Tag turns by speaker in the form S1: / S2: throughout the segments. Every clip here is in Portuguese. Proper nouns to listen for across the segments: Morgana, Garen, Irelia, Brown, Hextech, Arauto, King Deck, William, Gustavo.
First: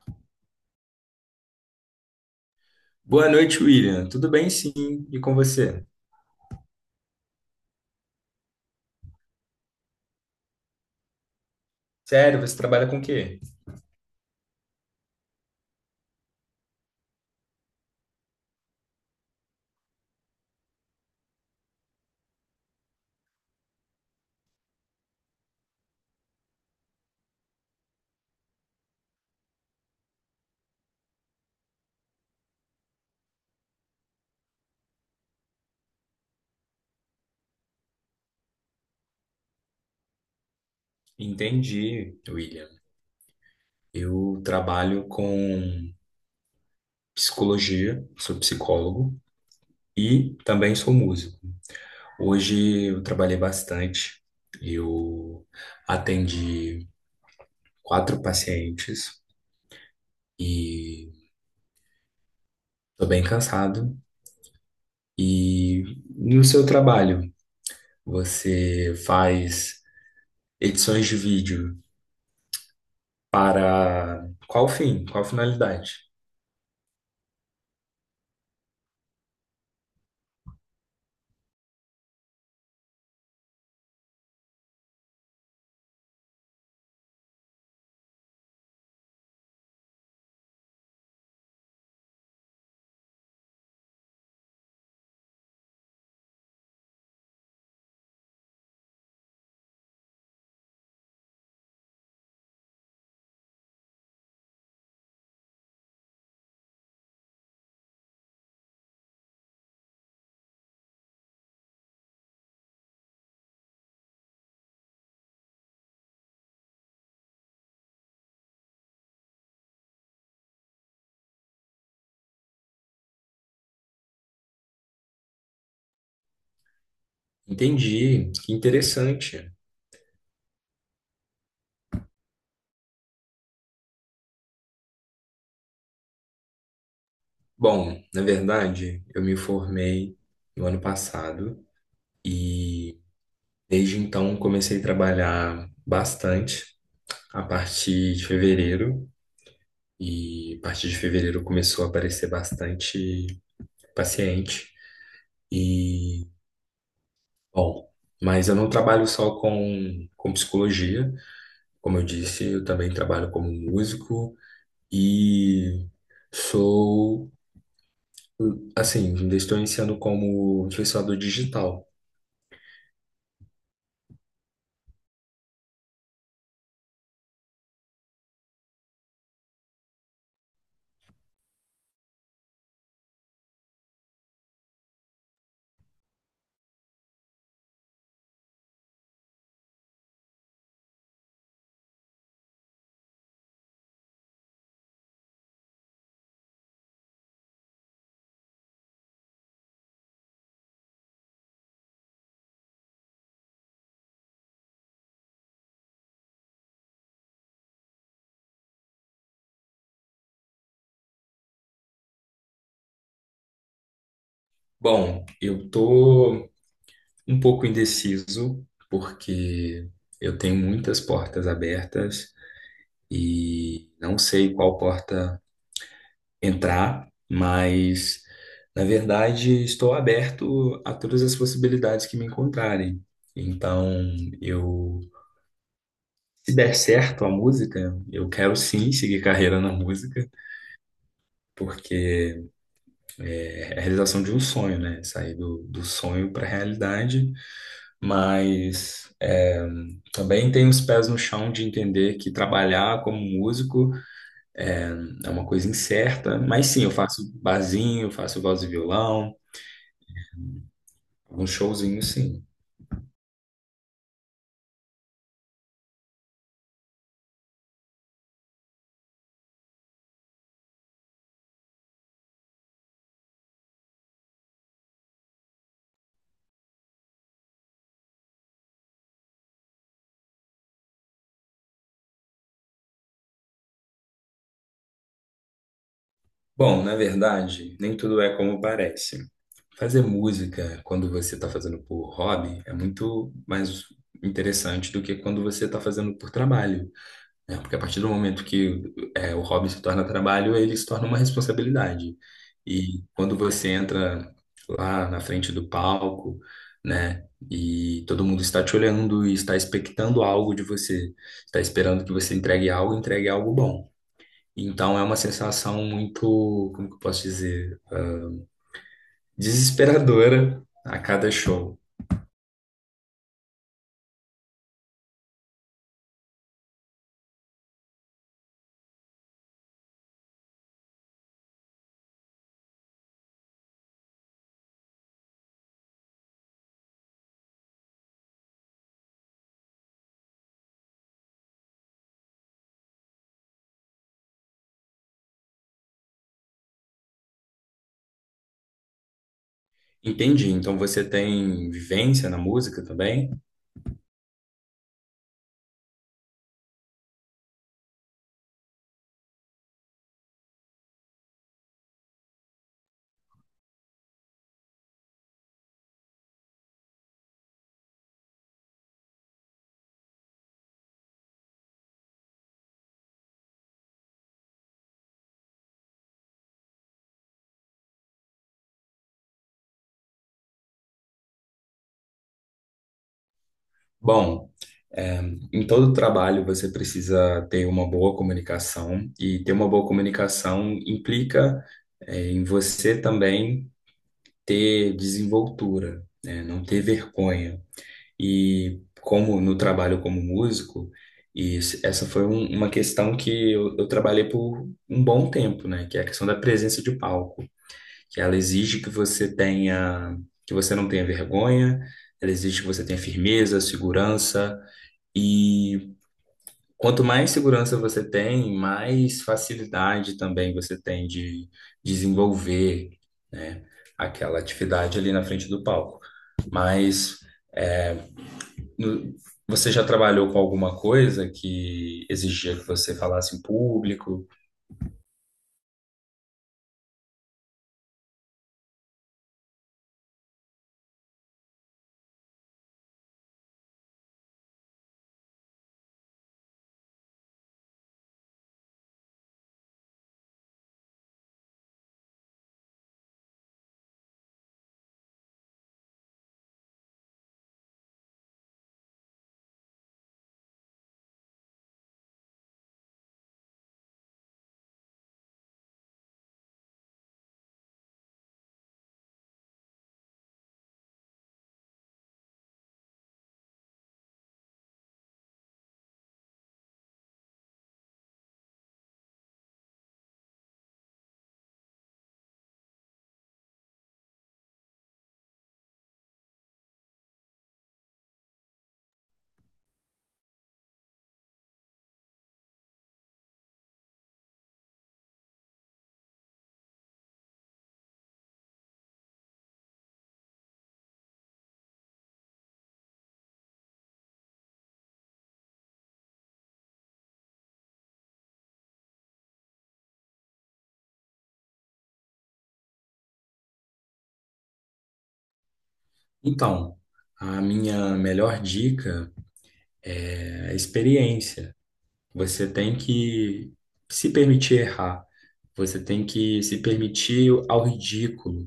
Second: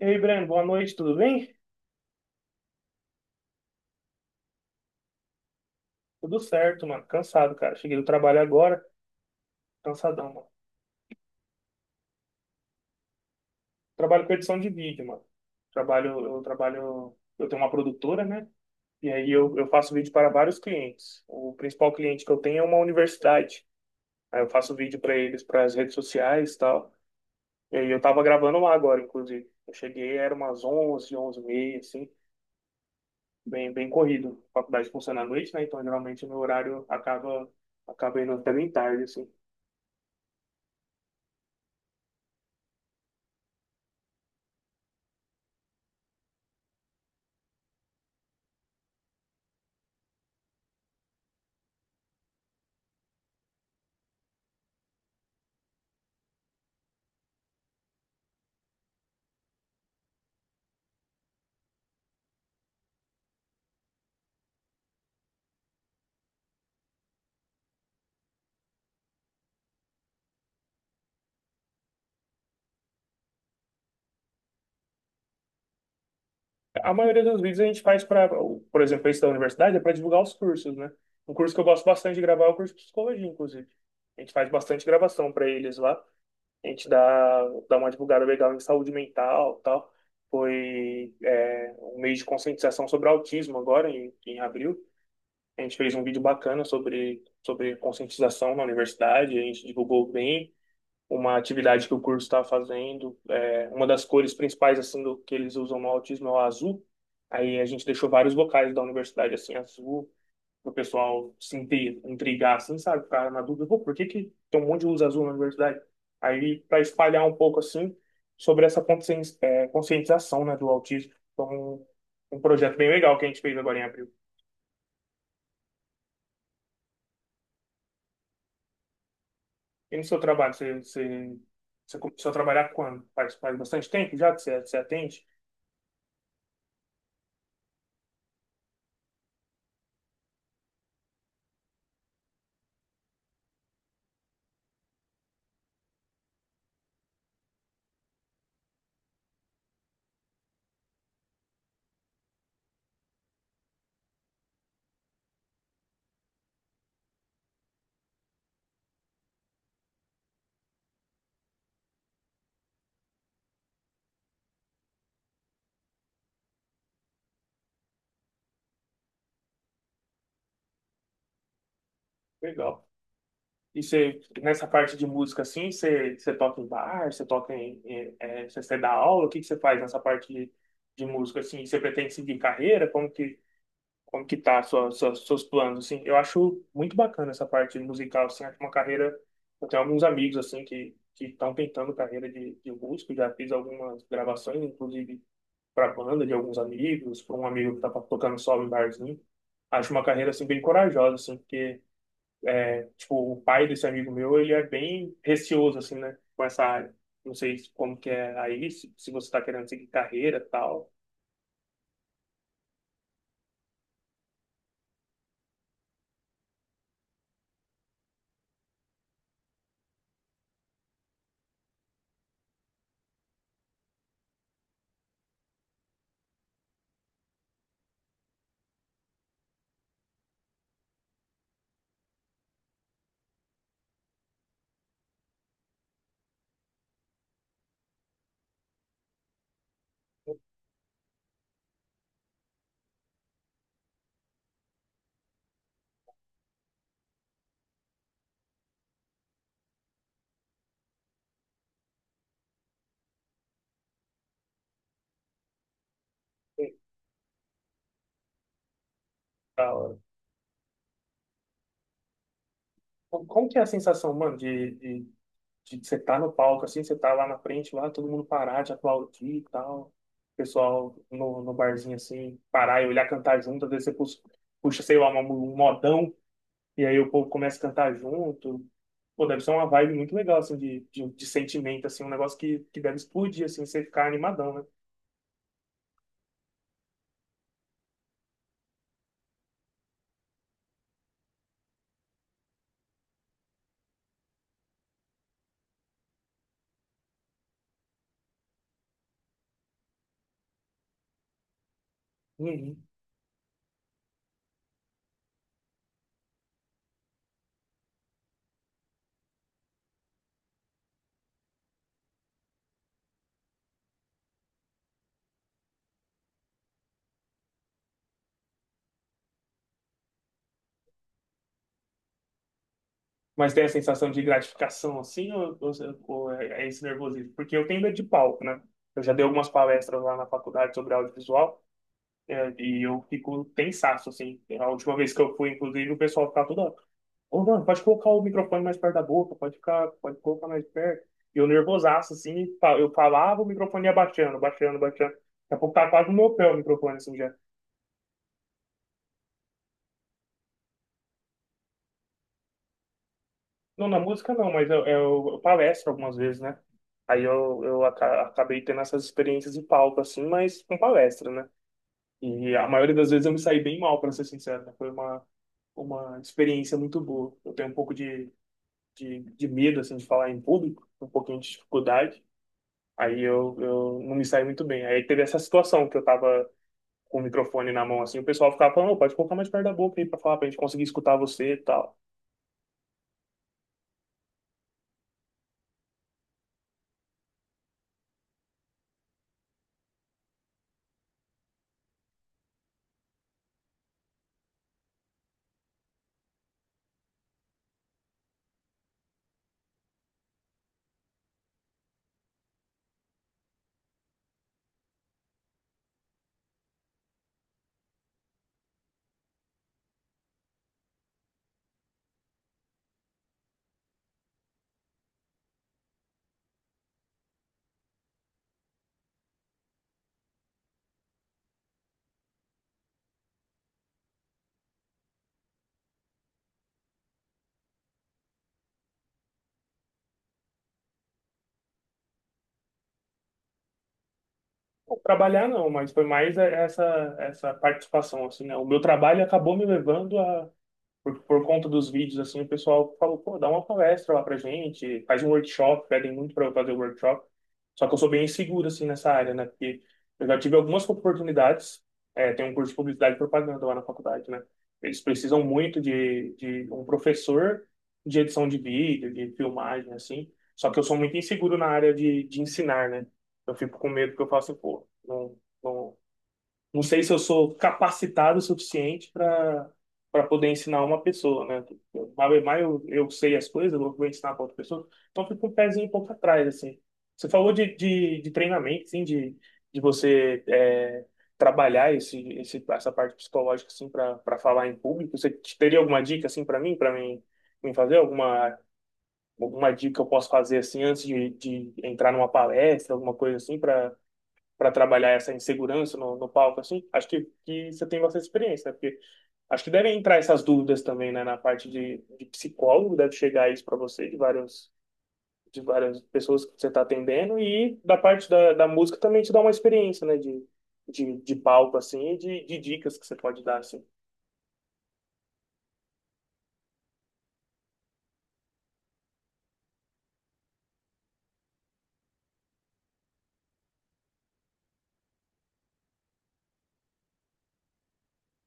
S1: E aí, Breno, boa noite, tudo bem?
S2: Boa noite, William. Tudo bem, sim. E com você?
S1: Tudo certo, mano. Cansado, cara. Cheguei do trabalho agora, cansadão, mano.
S2: Sério, você trabalha com o quê?
S1: Trabalho com edição de vídeo, mano. Eu tenho uma produtora, né? E aí eu faço vídeo para vários clientes. O principal cliente que eu tenho é uma universidade. Aí eu faço vídeo para eles, para as redes sociais e tal. E aí eu tava gravando lá agora, inclusive. Eu cheguei, era umas 11h, 11h30, assim, bem, bem corrido. A faculdade funciona à noite, né? Então geralmente o meu horário acaba indo até bem tarde, assim.
S2: Entendi, William. Eu trabalho com psicologia, sou psicólogo e também sou músico. Hoje eu trabalhei bastante. Eu atendi quatro pacientes e estou bem cansado. E no seu trabalho, você faz edições de vídeo para qual fim? Qual finalidade?
S1: A maioria dos vídeos a gente faz para, por exemplo, esse da universidade é para divulgar os cursos, né? Um curso que eu gosto bastante de gravar é o curso de psicologia, inclusive. A gente faz bastante gravação para eles lá. A gente dá uma divulgada legal em saúde mental, tal. É um mês de conscientização sobre autismo agora, em, abril. A gente fez um vídeo bacana sobre conscientização na universidade. A gente divulgou bem uma atividade que o curso está fazendo. É, uma das cores principais assim do que eles usam no autismo é o azul. Aí a gente deixou vários locais da universidade assim azul, para o pessoal se intrigar, assim, sabe? Ficar na dúvida, pô, por que que tem um monte de luz azul na universidade? Aí para espalhar um pouco assim sobre essa conscientização, né, do autismo. Então, um projeto bem legal que a gente fez agora em abril.
S2: Entendi, que interessante.
S1: E no seu trabalho, você começou a trabalhar quando? Faz bastante tempo já que você atende?
S2: Bom, na verdade, eu me formei no ano passado e desde então comecei a trabalhar bastante a partir de fevereiro e a partir de fevereiro começou a aparecer bastante paciente e bom, mas eu não trabalho só com psicologia, como eu disse, eu também trabalho como músico e sou. Assim, ainda estou iniciando como influenciador digital.
S1: Legal. E você, nessa parte de música assim, você toca em bar, você toca em, em- é, você dá aula. O que que você faz nessa parte de música assim? Você pretende seguir carreira? Como que tá a seus planos assim? Eu acho muito bacana essa parte musical assim, acho uma carreira, eu tenho alguns amigos assim que estão tentando carreira de músico, já fiz algumas gravações, inclusive para banda de alguns amigos, para um amigo que tá tocando solo em barzinho. Acho uma carreira assim bem corajosa assim, porque, tipo, o pai desse amigo meu, ele é bem receoso, assim, né? Com essa área. Não sei como que é aí, se você tá querendo seguir carreira e tal.
S2: Bom, eu tô um pouco indeciso porque eu tenho muitas portas abertas e não sei qual porta entrar, mas na verdade estou aberto a todas as possibilidades que me encontrarem. Então, eu, se der certo a música, eu quero sim seguir carreira na música, porque é é a realização de um sonho, né? Sair do sonho para a realidade, mas é, também tem os pés no chão de entender que trabalhar como músico é uma coisa incerta, mas
S1: e
S2: sim, eu faço barzinho, faço voz e violão,
S1: tal.
S2: alguns showzinhos, sim.
S1: Como que é a sensação, mano, de, de você tá no palco, assim, você tá lá na frente, lá, todo mundo parar, te aplaudir e tal. O pessoal no, barzinho, assim, parar e olhar cantar junto, às vezes você puxa, sei lá, um modão. E aí o povo começa a cantar junto. Pô, deve ser uma vibe muito legal, assim, de, sentimento, assim, um negócio que deve explodir, assim, você ficar animadão, né?
S2: Bom, na verdade, nem tudo é como parece. Fazer música quando você está fazendo por hobby é muito mais interessante do que quando você está fazendo por trabalho, né? Porque a partir do momento que é, o hobby se torna trabalho, ele se torna uma responsabilidade.
S1: Uhum.
S2: E quando você entra lá na frente do palco, né? E todo mundo está te olhando e está expectando algo de você, está esperando que você entregue algo bom. Então é uma sensação muito, como que eu posso dizer, desesperadora a cada show.
S1: Mas tem a sensação de gratificação, assim, ou, é esse nervosismo? Porque eu tenho medo de palco, né? Eu já dei algumas palestras lá na faculdade sobre audiovisual. É, e eu fico tensaço, assim. É. A última vez que eu fui, inclusive, o pessoal ficava toda. Ô, mano, pode colocar o microfone mais perto da boca, pode ficar, pode colocar mais perto. E eu nervosaço, assim, eu falava, o microfone ia baixando, baixando, baixando. Daqui a pouco tá quase no meu pé o microfone, assim, já.
S2: Entendi. Então você tem vivência na música também?
S1: Não, na música não, mas eu palestro algumas vezes, né? Aí eu acabei tendo essas experiências de palco, assim, mas com palestra, né? E a maioria das vezes eu me saí bem mal, pra ser sincero, né? Foi uma experiência muito boa. Eu tenho um pouco de medo, assim, de falar em público, um pouquinho de dificuldade. Aí eu não me saí muito bem. Aí teve essa situação que eu tava com o microfone na mão, assim, o pessoal ficava falando: "Ô, pode colocar mais perto da boca aí pra falar, pra gente conseguir escutar você e tal."
S2: Bom, é, em todo trabalho, você precisa ter uma boa comunicação, e ter uma boa comunicação implica, em você também ter desenvoltura, né? Não ter vergonha. E como no trabalho como músico, e essa foi uma questão que eu trabalhei por um bom tempo, né? Que é a questão da presença de palco, que ela exige que você tenha, que você não tenha vergonha, ela exige que você tenha firmeza, segurança. E quanto mais segurança você tem, mais facilidade também você tem de desenvolver, né, aquela atividade ali na frente do palco. Mas no- você já trabalhou com alguma coisa que exigia que você falasse em público?
S1: Pô, trabalhar não, mas foi mais é, essa, participação, assim, né? O meu trabalho acabou me levando a por conta dos vídeos, assim. O pessoal falou: "Pô, dá uma palestra lá pra gente, faz um workshop." Pedem muito pra eu fazer o workshop. Só que eu sou bem inseguro, assim, nessa área, né? Porque eu já tive algumas oportunidades. É, tem um curso de publicidade e propaganda lá na faculdade, né? Eles precisam muito de um professor de edição de vídeo, de filmagem, assim. Só que eu sou muito inseguro na área de, ensinar, né? Eu fico com medo que eu faço, pô, não não sei se eu sou capacitado o suficiente para poder ensinar uma pessoa, né? Vai mais eu sei as coisas, eu vou ensinar para outra pessoa. Então fica um pezinho um pouco atrás, assim. Você falou de, de treinamento, assim, de você é, trabalhar essa parte psicológica, assim, para falar em público. Você teria alguma dica, assim, para mim fazer? Alguma dica que eu posso fazer, assim, antes de, entrar numa palestra, alguma coisa assim, para trabalhar essa insegurança no, palco, assim. Acho que você tem bastante experiência, né? Porque acho que devem entrar essas dúvidas também, né, na parte de psicólogo, deve chegar isso para você, de várias pessoas que você está atendendo, e da parte da, música também te dá uma experiência, né, de, palco, assim, e de dicas que você pode dar, assim.
S2: Então, a minha melhor dica é a experiência. Você tem que se permitir errar. Você tem que se permitir ao ridículo.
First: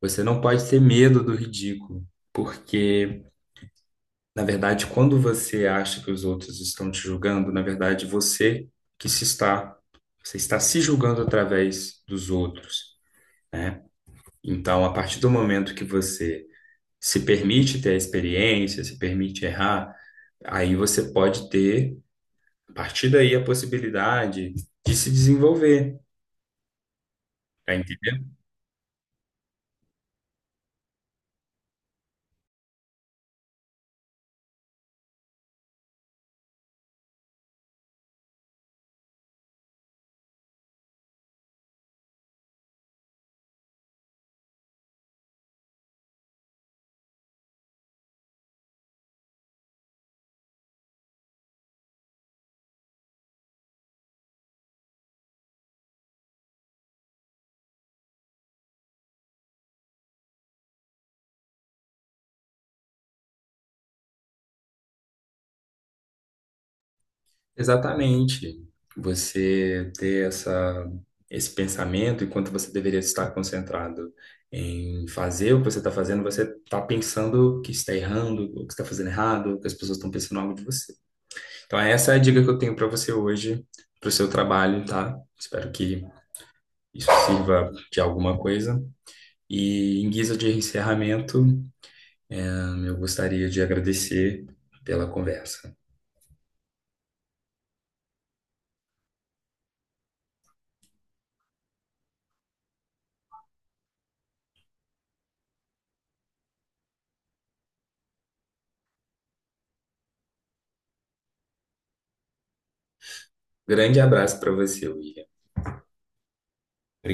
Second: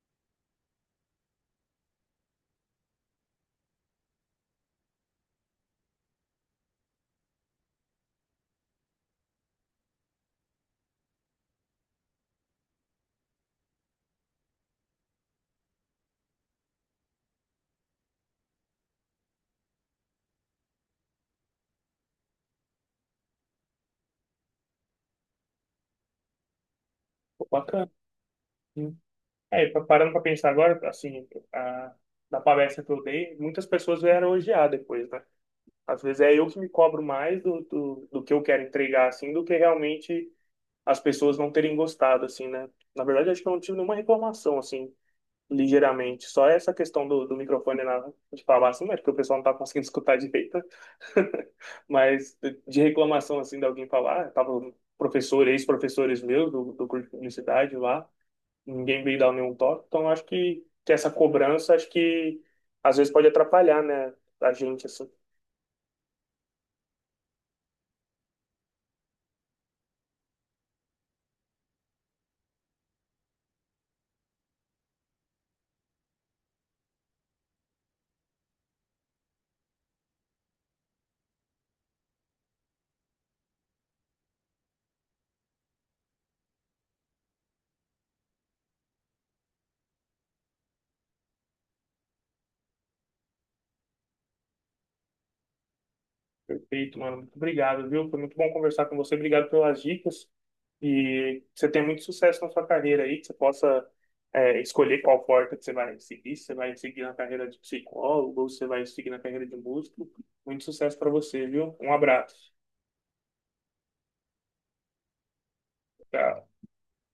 S2: Você não pode ter medo do ridículo, porque, na verdade, quando você acha que os outros estão te julgando, na verdade, que se está, você está se julgando através dos outros, né? Então, a partir do momento que você se permite ter a experiência, se permite errar, aí você pode ter, a partir daí, a possibilidade de se desenvolver,
S1: Pô,
S2: tá
S1: bacana.
S2: entendendo?
S1: Sim. É, e parando para pensar agora, assim, a, da palestra que eu dei, muitas pessoas vieram elogiar depois, né? Às vezes é eu que me cobro mais do, que eu quero entregar, assim, do que realmente as pessoas não terem gostado, assim, né? Na verdade, acho que eu não tive nenhuma reclamação, assim, ligeiramente. Só essa questão do, microfone na, de falar, assim, né? Porque o pessoal não tá conseguindo escutar direito. Mas de reclamação, assim, de alguém falar, ah, tava professor, ex-professores meus do, curso de publicidade lá, ninguém veio dar nenhum toque. Então, acho que essa cobrança, acho que às vezes pode atrapalhar, né? A gente, assim.
S2: Exatamente. Você ter esse pensamento, enquanto você deveria estar concentrado em fazer o que você está fazendo, você está pensando que está errando, o que está fazendo errado, que as pessoas estão pensando algo de você. Então, essa é a dica que eu tenho para você hoje, para o seu trabalho, tá? Espero que isso sirva de alguma coisa. E em guisa de encerramento, eu gostaria de agradecer pela conversa.
S1: Perfeito, mano. Muito obrigado, viu? Foi muito bom conversar com você. Obrigado pelas dicas. E que você tenha muito sucesso na sua carreira aí, que você possa é, escolher qual porta que você vai seguir. Se você vai seguir na carreira de psicólogo ou se você vai seguir na carreira de músico. Muito sucesso para você, viu? Um abraço.
S2: Grande abraço para você, William.
S1: Tchau.